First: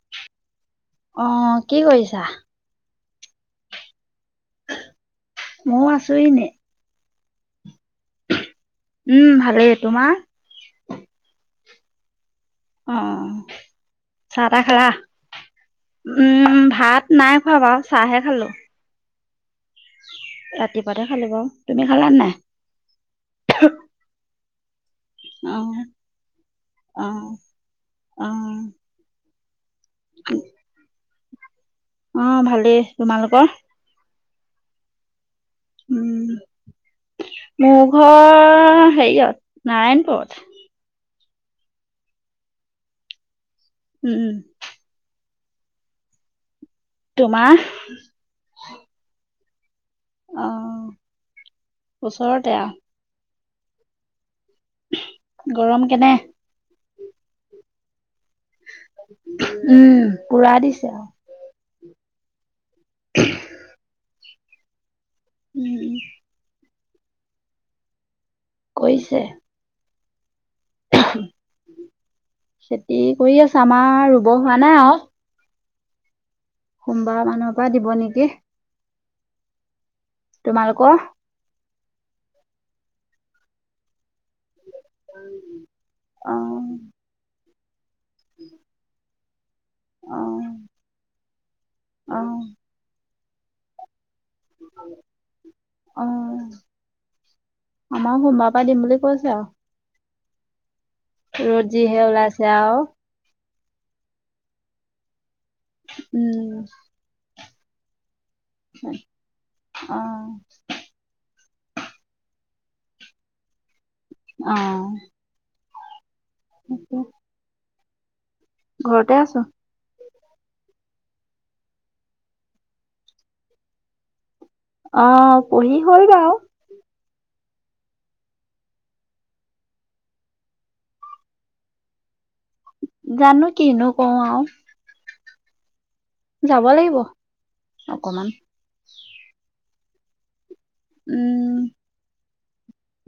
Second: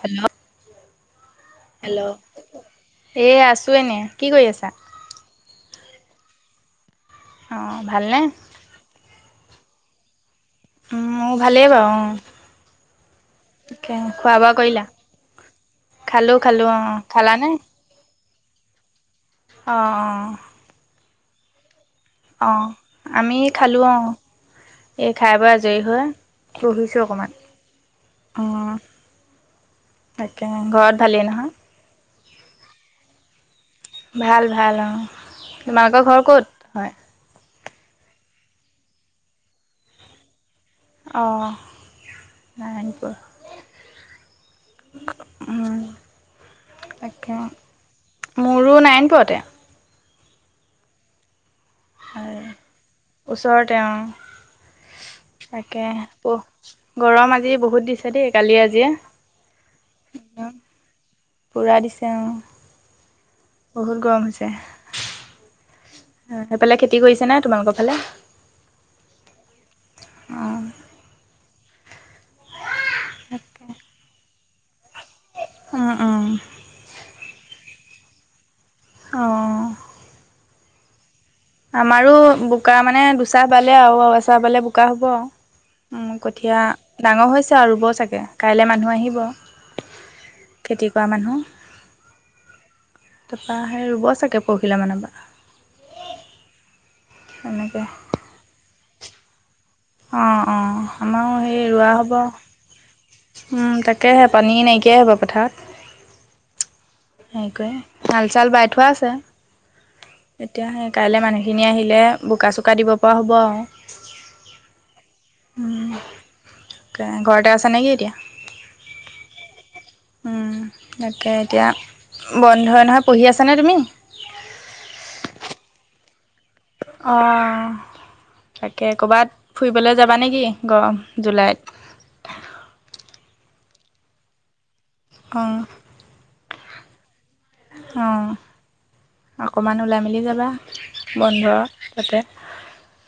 Hello অ কি hello কৰিছা এ আছো এনেই কি কৰি আছা! ময়ও আছো এনেই অ অ ভালনে? উম ভালেই তোমাৰ। উম মো ভালেই বাও। অ অ এতিয়া খোৱা বোৱা কৰিলা খালোঁ উম খালোঁ অঁ ভাত নাই খালানে? খোৱা বাওঁ চাহে খালো। অ অ ভাতে খালো বাওঁ। অ আমি খালো আও এই খাই ব অ আজৰি হৈ বহিছো অ অকণমান, অ অৱ তাকে অ ঘৰত ভালে নহয় অ ভালেই তোমালোকৰ ভাল ভাল অ তোমালোকৰ ঘৰ উম ক'ত, হয় মোৰ ঘৰ হেৰিয়ত, নাৰায়ণপুৰত অ নাৰায়ণপুৰ উম উম উম তাকে তোমাৰ মোৰো নাৰায়ণপুৰতে অ ওচৰতে ওচৰতে অ, গৰম তাকে কেনে উফ গৰম আজি বহুত দিছে দেই কালি আজিয়ে উম একদম পোৰা দিছে আও পুৰা দিছে অ, বহুত গৰম হৈছে। উম সেইফালে খেতি কৰিছে নাই তোমালোকৰ ফালে কৰিছে। অ খেতি কৰি আছোঁ আমাৰ ৰুব হোৱা নাই আৰু অহ অহ সোমবাৰৰ পৰা দিব নেকি অঁহ তোমালোকৰ আমাৰো বোকা মানে দুচাহ বালে আৰু আছে চাবলে বোকা হ'ব অ কঠীয়া ডাঙৰ হৈছে আৰু ৰুব চাগে কাইলৈ মানুহ আহিব অ খেতি কৰা মানুহ অ তাৰপৰা সেই ৰুব চাগে পৰহিলে মানে আমাৰ সোমবাৰৰ পৰা দিম বুলি কৈছে আৰু অঁ অঁ আমাৰো সেই ৰ'দ ৰোৱা যিহে হ'ব। ওলাইছে আৰু উম তাকেহে পানী নাইকিয়াই হব পথাৰত উম। হেৰি হাল চাল বাই থোৱা আছে অ এতিয়া সেই কাইলৈ মানে সেইখিনি আহিলে বোকা চোকা দিব পৰা হ'ব আৰু অহ উ তাকে ঘৰতে আছা নেকি এতিয়া ঘৰতে আছোঁ। তাকে এতিয়া বন্ধই নহয় পঢ়ি আছানে তুমি অ পঢ়ি হ'ল বাও অঁহ তাকে কৰ'বাত ফুৰিবলৈ যাবা নেকি গৰম জুলাইত জানো কিনো কওঁ আও অহ যাব লাগিব। অ অকমান অকমান ওলাই মেলি যাবা বন্ধ উম তাতে।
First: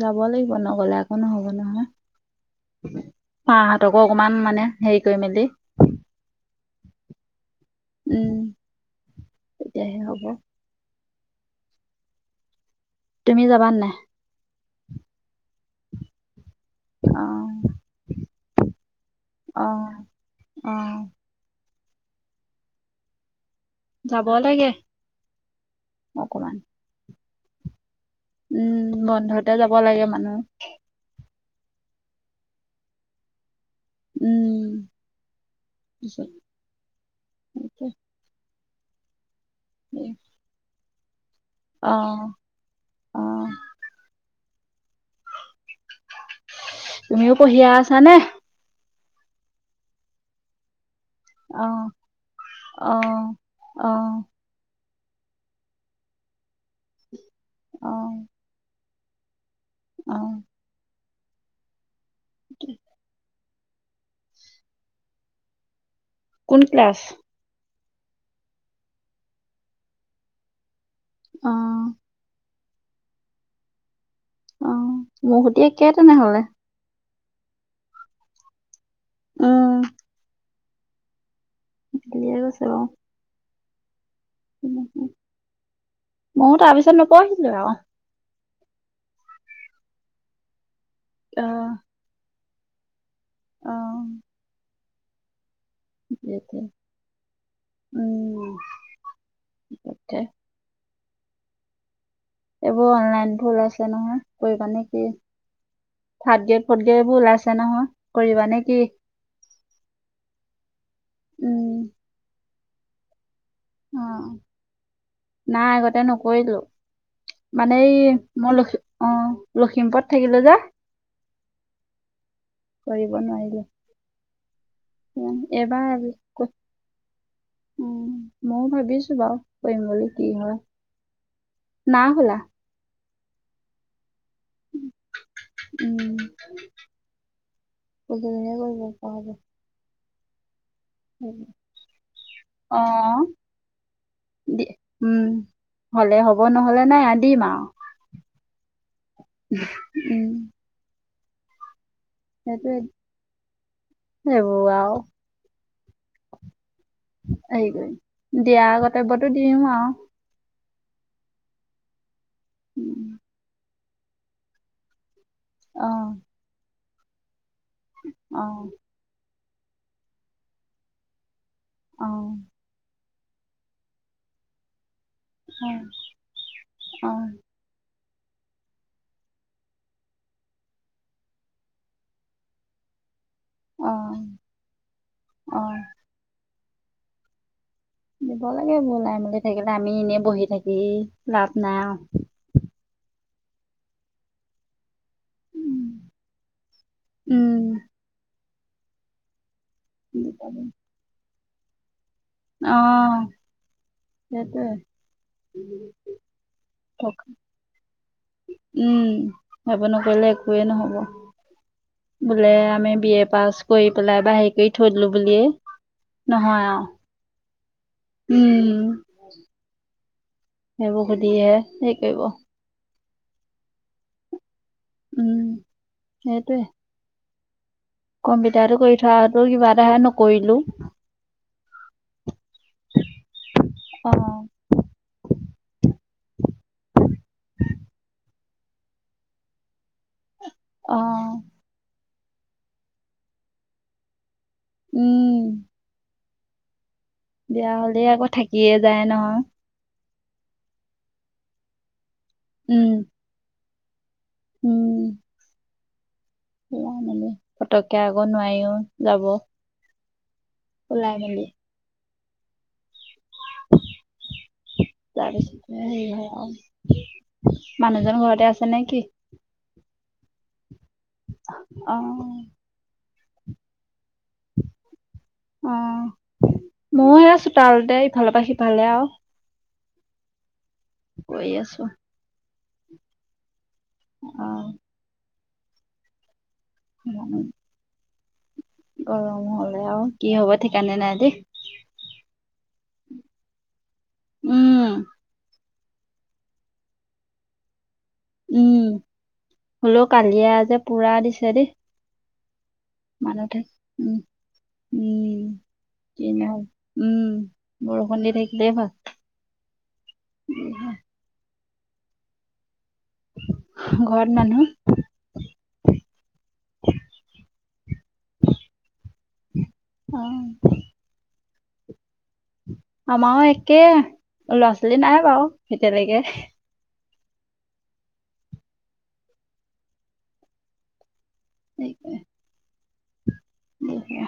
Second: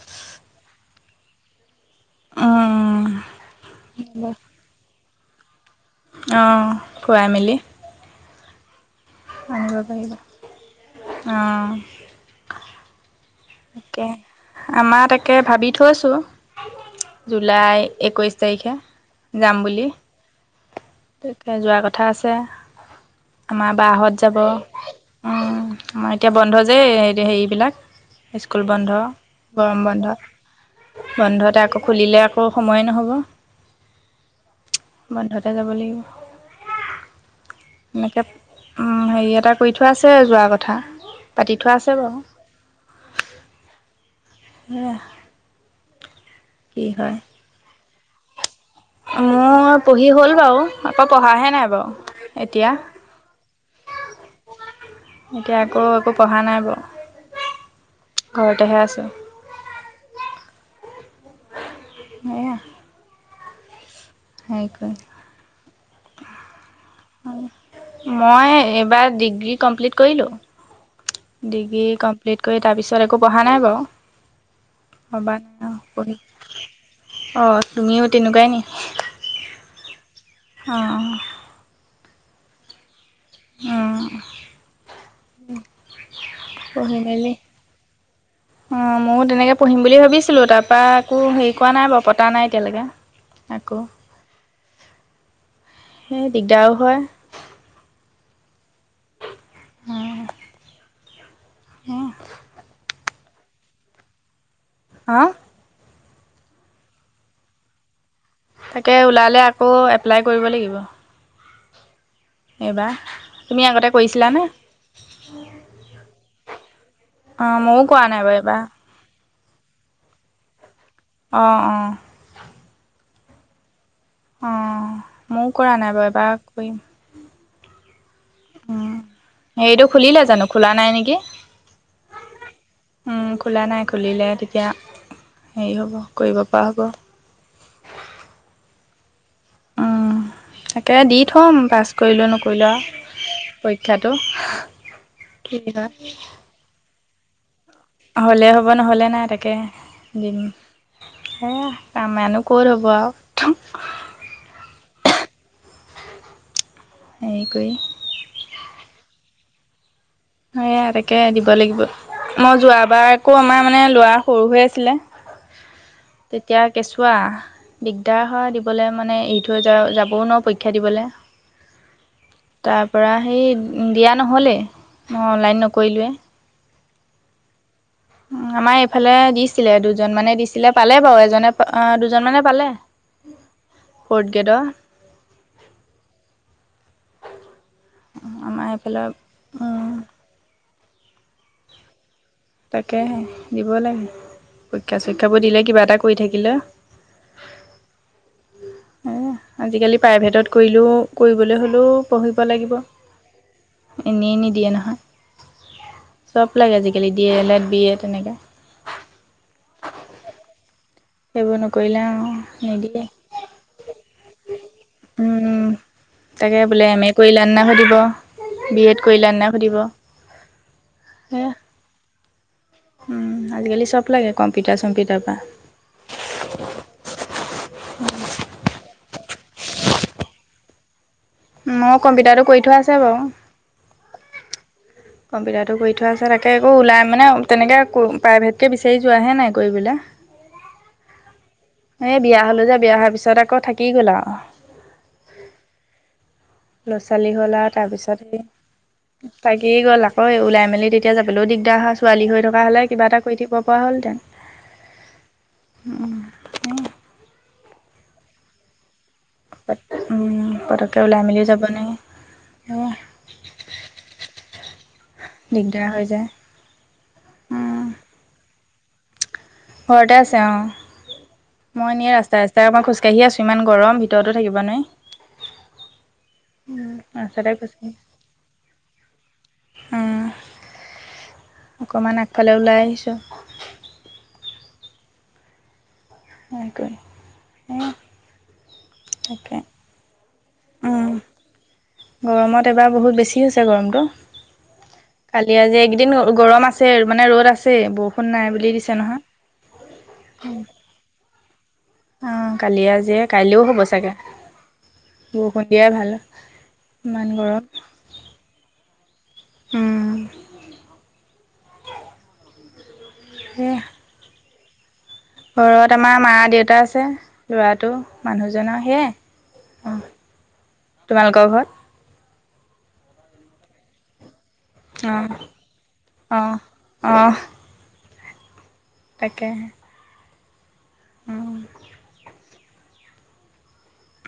যাব লাগিব নগলে আকৌ নহ'ব নহয় উম, মাহতকো অকমান মানে হেৰি কৈ মেলি অঁ খুৱাই মেলি উম অনুনগাবা তেতিয়াহে [unintelligible] হ'ব তুমি যাবা নাই আমাৰ তাকে ভাবি থৈছোঁ অ জুলাই একৈশ তাৰিখে অ যাম বুলি অ তে যোৱাৰ কথা আছে। আমাৰ বাঁহত যাব আমাৰ এতিয়া অকমান বন্ধ যে হেৰিবিলাক স্কুল বন্ধ উম বন্ধতে যাব গৰম বন্ধ লাগে মানুহ বন্ধত তাতে আকৌ খুলিলে আকৌ সময়ে নহ'ব বন্ধতে যাব। লাগিব ে [inaudible] উম হেৰি এটা কৰি থোৱা আছে যোৱা কথা। পাতি থোৱা অ আছে বাৰু অ সে তুমিও পঢ়ি এহ আছানে মোৰ পঢ়ি হ'ল বাৰু আকৌ পঢ়াহে অ নাই বাৰু এতিয়া অ অ এতিয়া আকৌ একো পঢ়া নাই বাৰু ঘৰতেহে আছোঁ। অহ সেয়াহ সেই কৰি লবা কোন ক্লাছ মই এইবাৰ ডিগ্ৰী কমপ্লিট কৰিলোঁ। অ ডিগ্ৰী কমপ্লিট কৰি তাৰ পিছত একো পঢ়া নাই বাৰু। অ মহতি একেই তেনেহলে অ তুমিও তেনেকুৱাই নি? উম অ দলে কৈছে ব [unintelligible] আহ ময়ো তাৰপিছত নপঢ়িলো আৰু অ ময়ো তেনেকে পঢ়িম বুলি ভাবিছিলো, তাৰ পৰা একো অ হেৰি কৰোৱা নাই বাৰ পতা নাই এতিয়ালৈকে অ আক সেই দিগদাৰো হয় উম তাকে হম এইবোৰ অনলাইন ভুল আছে নহয় কৰি পানে কি অঁ থাৰ্ড গ্ৰিয়েড ফৰ্থ গ্ৰিয়েডবোৰ ওলাইছে নহয় কৰিবা নে কি? তাকে ওলালে আকৌ এপ্লাই কৰিব লাগিব উম। এইবাৰ তুমি আগতে অ কৰিছিলনে? নাই আগতে নকৰিলো, অঁ মানে ময়ো কৰা এই নাই বাৰু মই এইবাৰ লখ অ লখিমপুৰত থাকিলো যে অঁ অঁ নোৱাৰো, অঁ ময়ো কৰা নাই এবাৰ বাৰু আৰু ক কৰিম উ ময়ও উম, ভাবিছো বাৰু হেৰিটো কৰিম বুলি খুলিলে কি জানো হয় খোলা নাই নেকি? নাও হলা উম খোলা নাই খুলিলে তেতিয়া হেৰি হ'ব উম কৰিব পৰা হ'ব। কৰিবহে কৰিব পৰা হ'ব উম, তাকে দি থ'ম পাছ কৰিলোঁ নকৰিলোঁ অ আৰু পৰীক্ষাটো। উম কি হয় হলে হ'ব নহ'লে নাই আ দিম আৰু হ'লে হ'ব নহ'লে নাই তাকে উম দিম এ আমাৰনো ক'ত সেইটোৱে হ'ব আৰু সেইবোৰ আৰু হেৰি কৰি দিয়াৰ আগতব্য [unintelligible] তো দিও আৰু সেয়েহে তাকে দিব লাগিব, মই যোৱাবাৰ উম, আকৌ আমাৰ মানে লৰা সৰু হৈ আছিলে অ তেতিয়া কেঁচুৱা দিগদাৰ অ হয় দিবলৈ মানে এইটো থৈ যা যাবও নো পৰীক্ষা দিবলৈ অ ত তাৰ পৰা সেই দিয়া নহ'লেই মই অনলাইন নকৰিলোৱেই অঁ উম। আমাৰ এইফালে দিছিলে দুজন মানে দিছিলে পালে বাৰু এজনে দুজন মানে পালে অ ফৰগ্ৰেডৰ অ অ দিব আমাৰ লাগে এইফালৰ বলাই মেলি থাকিলে আমি এনেই বহি থাকি লাভ নাই আৰু তাকে দিব লাগে। পৰীক্ষাবোৰ চৰীক্ষা বোৰ দিলে কিবা এটা কৰি থাকিলে উম। আজিকালি দিব প্ৰাইভেটত লাগে। কৰিলেও কৰিবলৈ হ'লেও পঢ়িব অ' লাগিব। এনেই নিদিয়ে সেইটোৱে নহয়, চব লাগে আজিকালি থকা। B A L Ed B Ed তেনেকৈ উম সেইবোৰ নকৰিলে একোৱেই নহব। সেইবোৰ নকৰিলে আৰু বোলে আমি নিদিয়ে বি এ পাছ কৰি পেলাই বাাহিৰ কৰি থৈ দিলোঁ বুলিয়ে উম তাকে নহয় আৰু। বোলে এম এ কৰিলা নাই সুধিব উম, বি এড কৰিলা নাই সুধিব। সেইবোৰ সেয়া সুধিহে সেই কৰিব। উম আজিকালি চব লাগে কম্পিউটাৰ চম্পিউটাৰ উম, পৰা। সেইটোৱে কম্পিউটাৰ কৰি থোৱা আৰু কিবা এটা নকৰিলো। মই কম্পিউটাৰটো কৰি থোৱা আছে অ', বাৰু কম্পিউটাৰটো কৰি থোৱা আছে তাকে একো ওলাই মানে তেনেকে প্ৰাইভেটকে বিচাৰি যোৱাহে নাই কৰিবলে হয় অহ এ বিয়া হলো যে বিয়া হোৱাৰ পিছত আকৌ থাকি গ'ল আও উম ল'ৰা ছোৱালী হ'ল আৰু বিয়া হ'লে আকৌ তাৰপিছতে থাকিয়ে যায় নহয়। তাগি গ'ল আৰু অঐ ওলাই মেলি তেতিয়া যাবলৈও দিগদাৰ হয় ছোৱালী হৈ থকা হলে উম, কিবা এটা কৰি থাকিব পৰা হলহেতেন। উম। উম উম। মি পতককে আকৌ নোৱাৰিও যাব উম পতকে ওলাই মেলি যাব নে? [unintelligible] তাৰপিছতে দিগদাৰ হেৰি হৈ যায় হয় আৰু উম, মানুহজন ঘৰতে আছে। নেকি ঘৰতে আছে অ অ মই নিয়ে ৰাস্তাই ৰাস্তাই এপাক খোজ কাঢ়ি আছোঁ ইমান গৰম ভিতৰতো থাকিব নোৱাৰি অ ময়ো এয়া আ ৰাস্তাতে চোতালতে ইফালৰ পৰা সিফালে আও অহ গৈ আছো। সিফালে ওলাই আহিছো। অ। সেনেকৈ গৰম হলে আৰু কি হ'ব ঠিকানে উম, নাই দেই গৰমত এবাৰ বহুত বেছি হৈছে গৰমটো উম কালি আজি এইকেইদিন গৰম আছে মানে ৰ'দ আছে বহুত বৰষুণ নাই বুলি উম দিছে হলেও কালিয়ে নহয় যে পুৰা দিছে দেই কালিয়ে আজিয়ে মানুহতে কাইলেও হ'ব চাগে উম উম বৰষুণ দিয়াই ভাল কি নহল উম ইমান গৰম উম, উম হ সেয়া ঘৰত মানুহ ঘৰত আমাৰ মা দেউতা আছে লৰাটো মানুহজনৰ সেয়াই অ তোমালোকৰ ঘৰত আমাৰো একে ল'ৰা ছোৱালী নাই অ', বাৰু এতিয়ালৈকে অ', অ তাকেহে অ', দে সেয়া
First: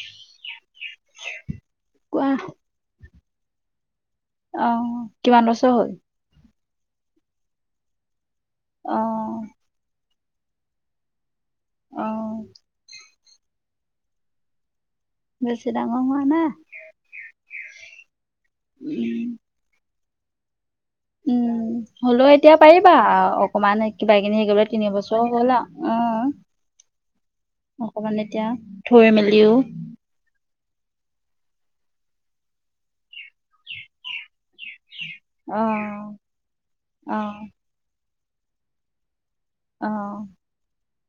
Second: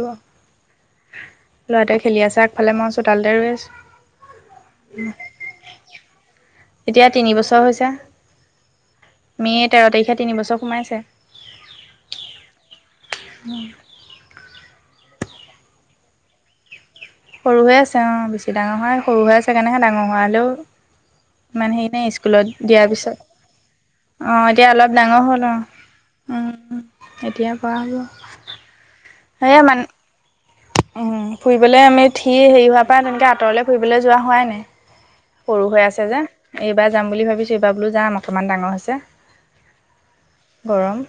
লৰাটোৱে খেলি কোৱা আছে আগফালে মই চোতালতে ৰৈ আছো অ কিমান বছৰ হল এতিয়া তিনিবছৰ হৈছে অ মে' তেৰ তাৰিখে তিনিবছৰ সোমাইছে অহ ম বেছি ডাঙ হোৱা নাই সৰু হৈ আছে অ বেছি ডাঙৰ হোৱা নাই সৰু উম হৈ আছে কেনেকে ডাঙৰ হোৱা হলেও উম ইমান উ হেৰি নাই হলেও স্কুলত এতিয়া দিয়াৰ পাৰিবা পিছত অকনমান কিবা কিনি অ', হেৰি কৰিবলে এতিয়া অলপ ডাঙৰ তিনিবছৰ হ'ল অ', আও উম, অ অকমান এতিয়া থৈ মেলি সেয়ে মান উম ফুৰিবলে আমি থি হেৰি হোৱাৰ পৰা তেনেকে আঁতৰলে ফুৰিবলৈ যোৱা হোৱাই নাই অ সৰু হৈ আছে যে এইবাৰ যাম অ বুলি ভাবিছোঁ এইবাৰ বোলো যাম অকমান ডাঙৰ হৈছে অহ গৰম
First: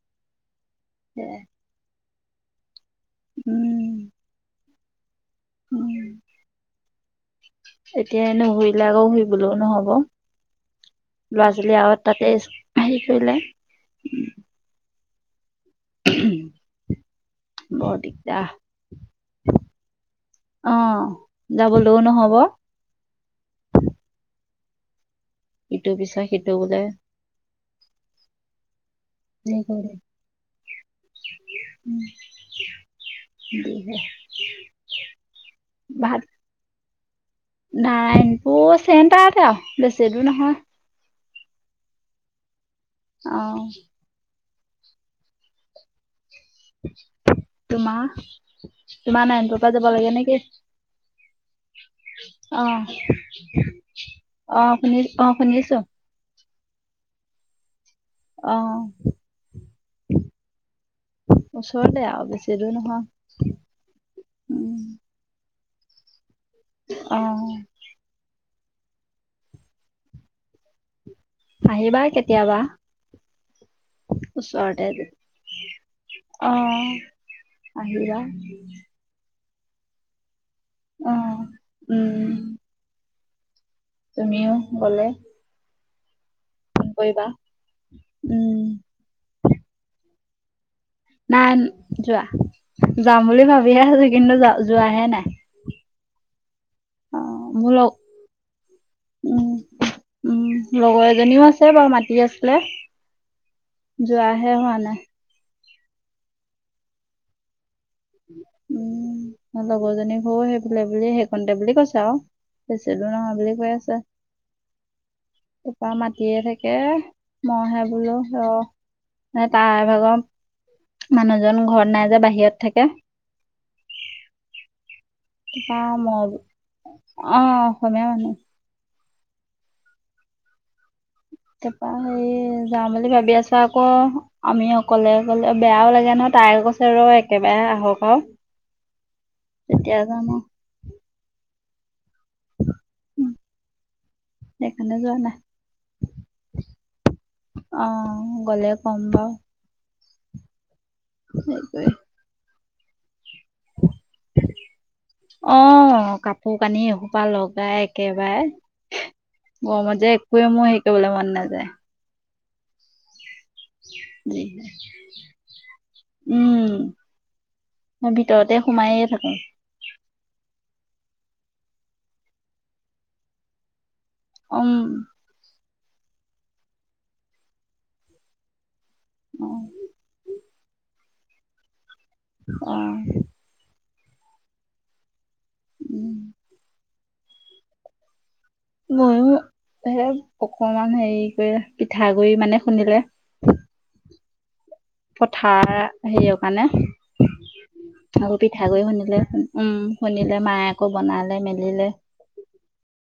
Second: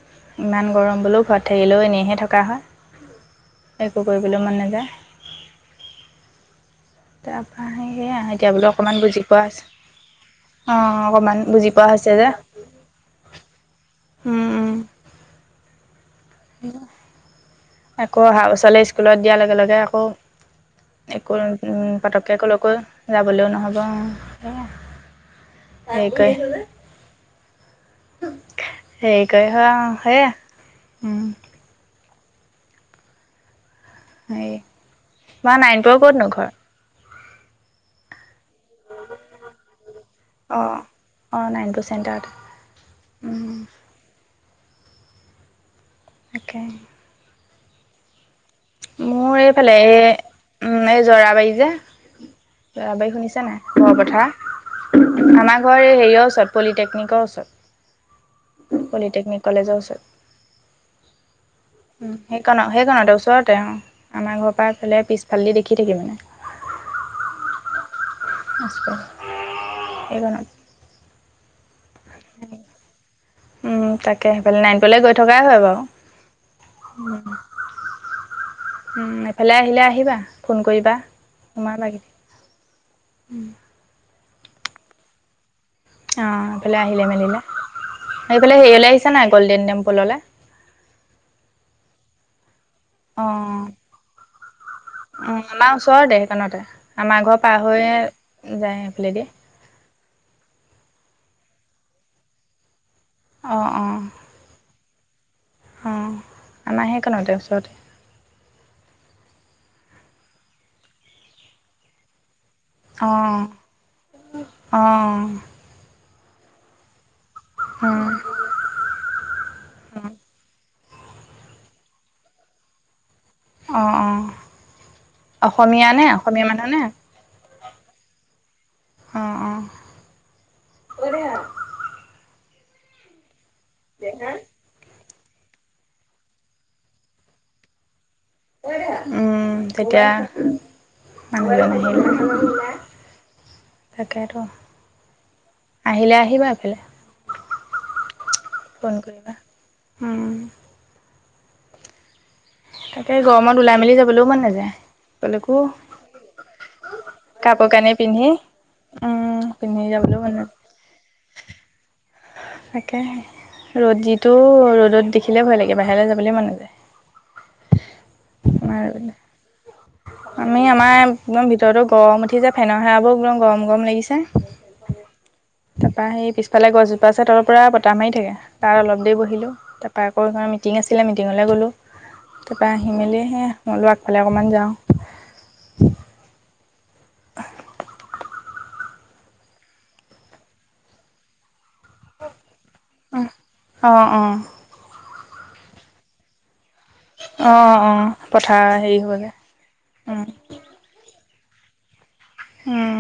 ইমান গৰম বোলো ঘৰত থাকিলেও এনেই হে থকা হয়। উম একো কৰিব মন নেযায় উম তাপৰা সেয়া এতিয়া বোলে নুঘূৰিলে অকণমান আকৌ বুজি পোৱা ঘূৰিবলৈও নহব হৈছে অ অকমান ল'ৰা বুজি ছোৱালী পোৱা আৰু হৈছে তাতে যে হেৰি কৰিলে উম উম উ বৰ আকৌ দিগদাৰ অহাবছলে স্কুলত দিয়াৰ লগে লগে আকৌ অ একো যাবলৈও নহব পতককে কলৈকো যাবলৈও নহ'ব ইটো হেৰি পিছা সিটো বুজায় হে কৰি হ হে উম দুই হেই তোমাৰ নাইনপুৰ ক'ত নো ঘৰ নাইন পু চেণ্টাতে আও বেছি দূৰ নহয় অ নাইন পু চেণ্টাৰটে অহ তাকে তোমাৰ তোমাৰ মোৰ নাৰায়ণপুৰৰ পৰা এইফালে যাব এই লাগে নেকি উম এই জৰাবাৰী যে অ তৰাবাৰ শুনিছা নাই ব পথা অ শুনি অ আমাৰ শুনিছো ঘৰ এই হেৰিয়ৰ ওচৰত পলিটেকনিকৰ অ ওচৰত পলিটেকনিক কলেজৰ ওচৰত ওচৰতে উম, আৰু বেছি দূৰ সেইকণত নহয় সেইকণতে ওচৰতে অ আমাৰ ঘৰৰ পৰা এইফালে পিছফালেদি দেখি খি থাকে মানে অহ [unintelligible] আহিবা কেতিয়াবা উম তাকে সেইফালে নাইনপলে গৈ থকাই হয় বাৰু অহ আহিবা ফালে আহিলে আহিবা ফোন কৰিবা অ সোমাবাহি উম উম তুমিও গ'লে অ এইফালে ফোন আহিলে কৰিবা মেলিলে এইফালে উম হেৰিয়লে আহিছা নাই গ'ল্ডেন টেম্পোললে নাই যোৱা যাম বুলি অ ভাবিয়ে আছোঁ কিন্তু যা যোৱাহে নাই অ আমাৰ ওচৰতে সেইকণতে অ আমাৰ ঘৰ পাৰ মোৰ লগ হৈয়ে যায় সেইফালেদি উম উম লগৰ এজনীও আছে বাৰু মাতি আছিলে যোৱাহে হোৱা নাই অঁ আমাৰ সেকণতে ওচৰতে উম লগৰজনী ঘৰো সেইফালে বুলি সেইকণতে বুলি কৈছে আৱ বেছি অ দূৰ নহয় বুলি কৈ আছে অ অ তাপা মাত তিয়ে থাকে মইহে বোলো ৰহ, এ তাই ভাগ মানুহজন ঘৰত নাই যে বাহিৰত থাকে অঁ অঁহ তাপা মই বো অ অসমীয়া মানুহ অ অহ তাপা সেয়ে যাম বুলি ভাবি আছোঁ আক আমি অকলে বেয়াও লাগে ন তাই কৈছে ৰ একেবাৰে আহক আৱ উম, তেতিয়া আৰু মানুহে নাহিলে তাকেতো সেইকাৰণে যোৱা নাই আহিলে আহিবা এইফালে অ গ'লে ফোন কম বাৱ কৰিবা উম। সেইটোৱে এই গৰমত ওলাই মিলি যাবলৈও মন নেযায়। অ কাপোৰ কানি এসোপা কাপোৰ লগাই কানি পিন্ধি একেবাৰে উম পিন্ধি গৰমত যে যাবলৈও মন একোৱে নাযায় মই হেৰী কৰিবলে মন নাযায়। তাকেহে ৰ'দ যিটো যিহে ৰ'দত দেখিলে ভয় লাগে বাহিৰলৈ যাবলৈ মন উম নযায়। মই ভিতৰতে সোমায়ে থাকোঁ আমি আমাৰ একদম ভিতৰতো গৰম উঠিছে ফেনৰ হাৱাবোৰ একদম গৰম গৰম লাগিছে উম তাপা সেই পিছফালে গছজোপা আছে তাৰ পৰা বতাহ মাৰি থাকে তাত অলপ দেৰি বহিলোঁ অ তাপা আকৌ এখন মিটিং আছিলে মিটিঙলে গ'লো। তাপা অ আহি মেলি সে মই বোলো আগফালে অকমান যাওঁ। উম [unintelligible] ময়ো সে অকমান হেৰী কৰি পিঠাগুৰি মানে খুন্দিলে অঁ অঁ অঁ পথাৰ হেৰীয় কাৰণে অঁ আকৌ পথাৰ পিঠাগুৰি হেৰি খুন্দিলে হ'বগৈ উম খুন্দিলে মায়ে আকৌ বনা লে মেলিলে উম।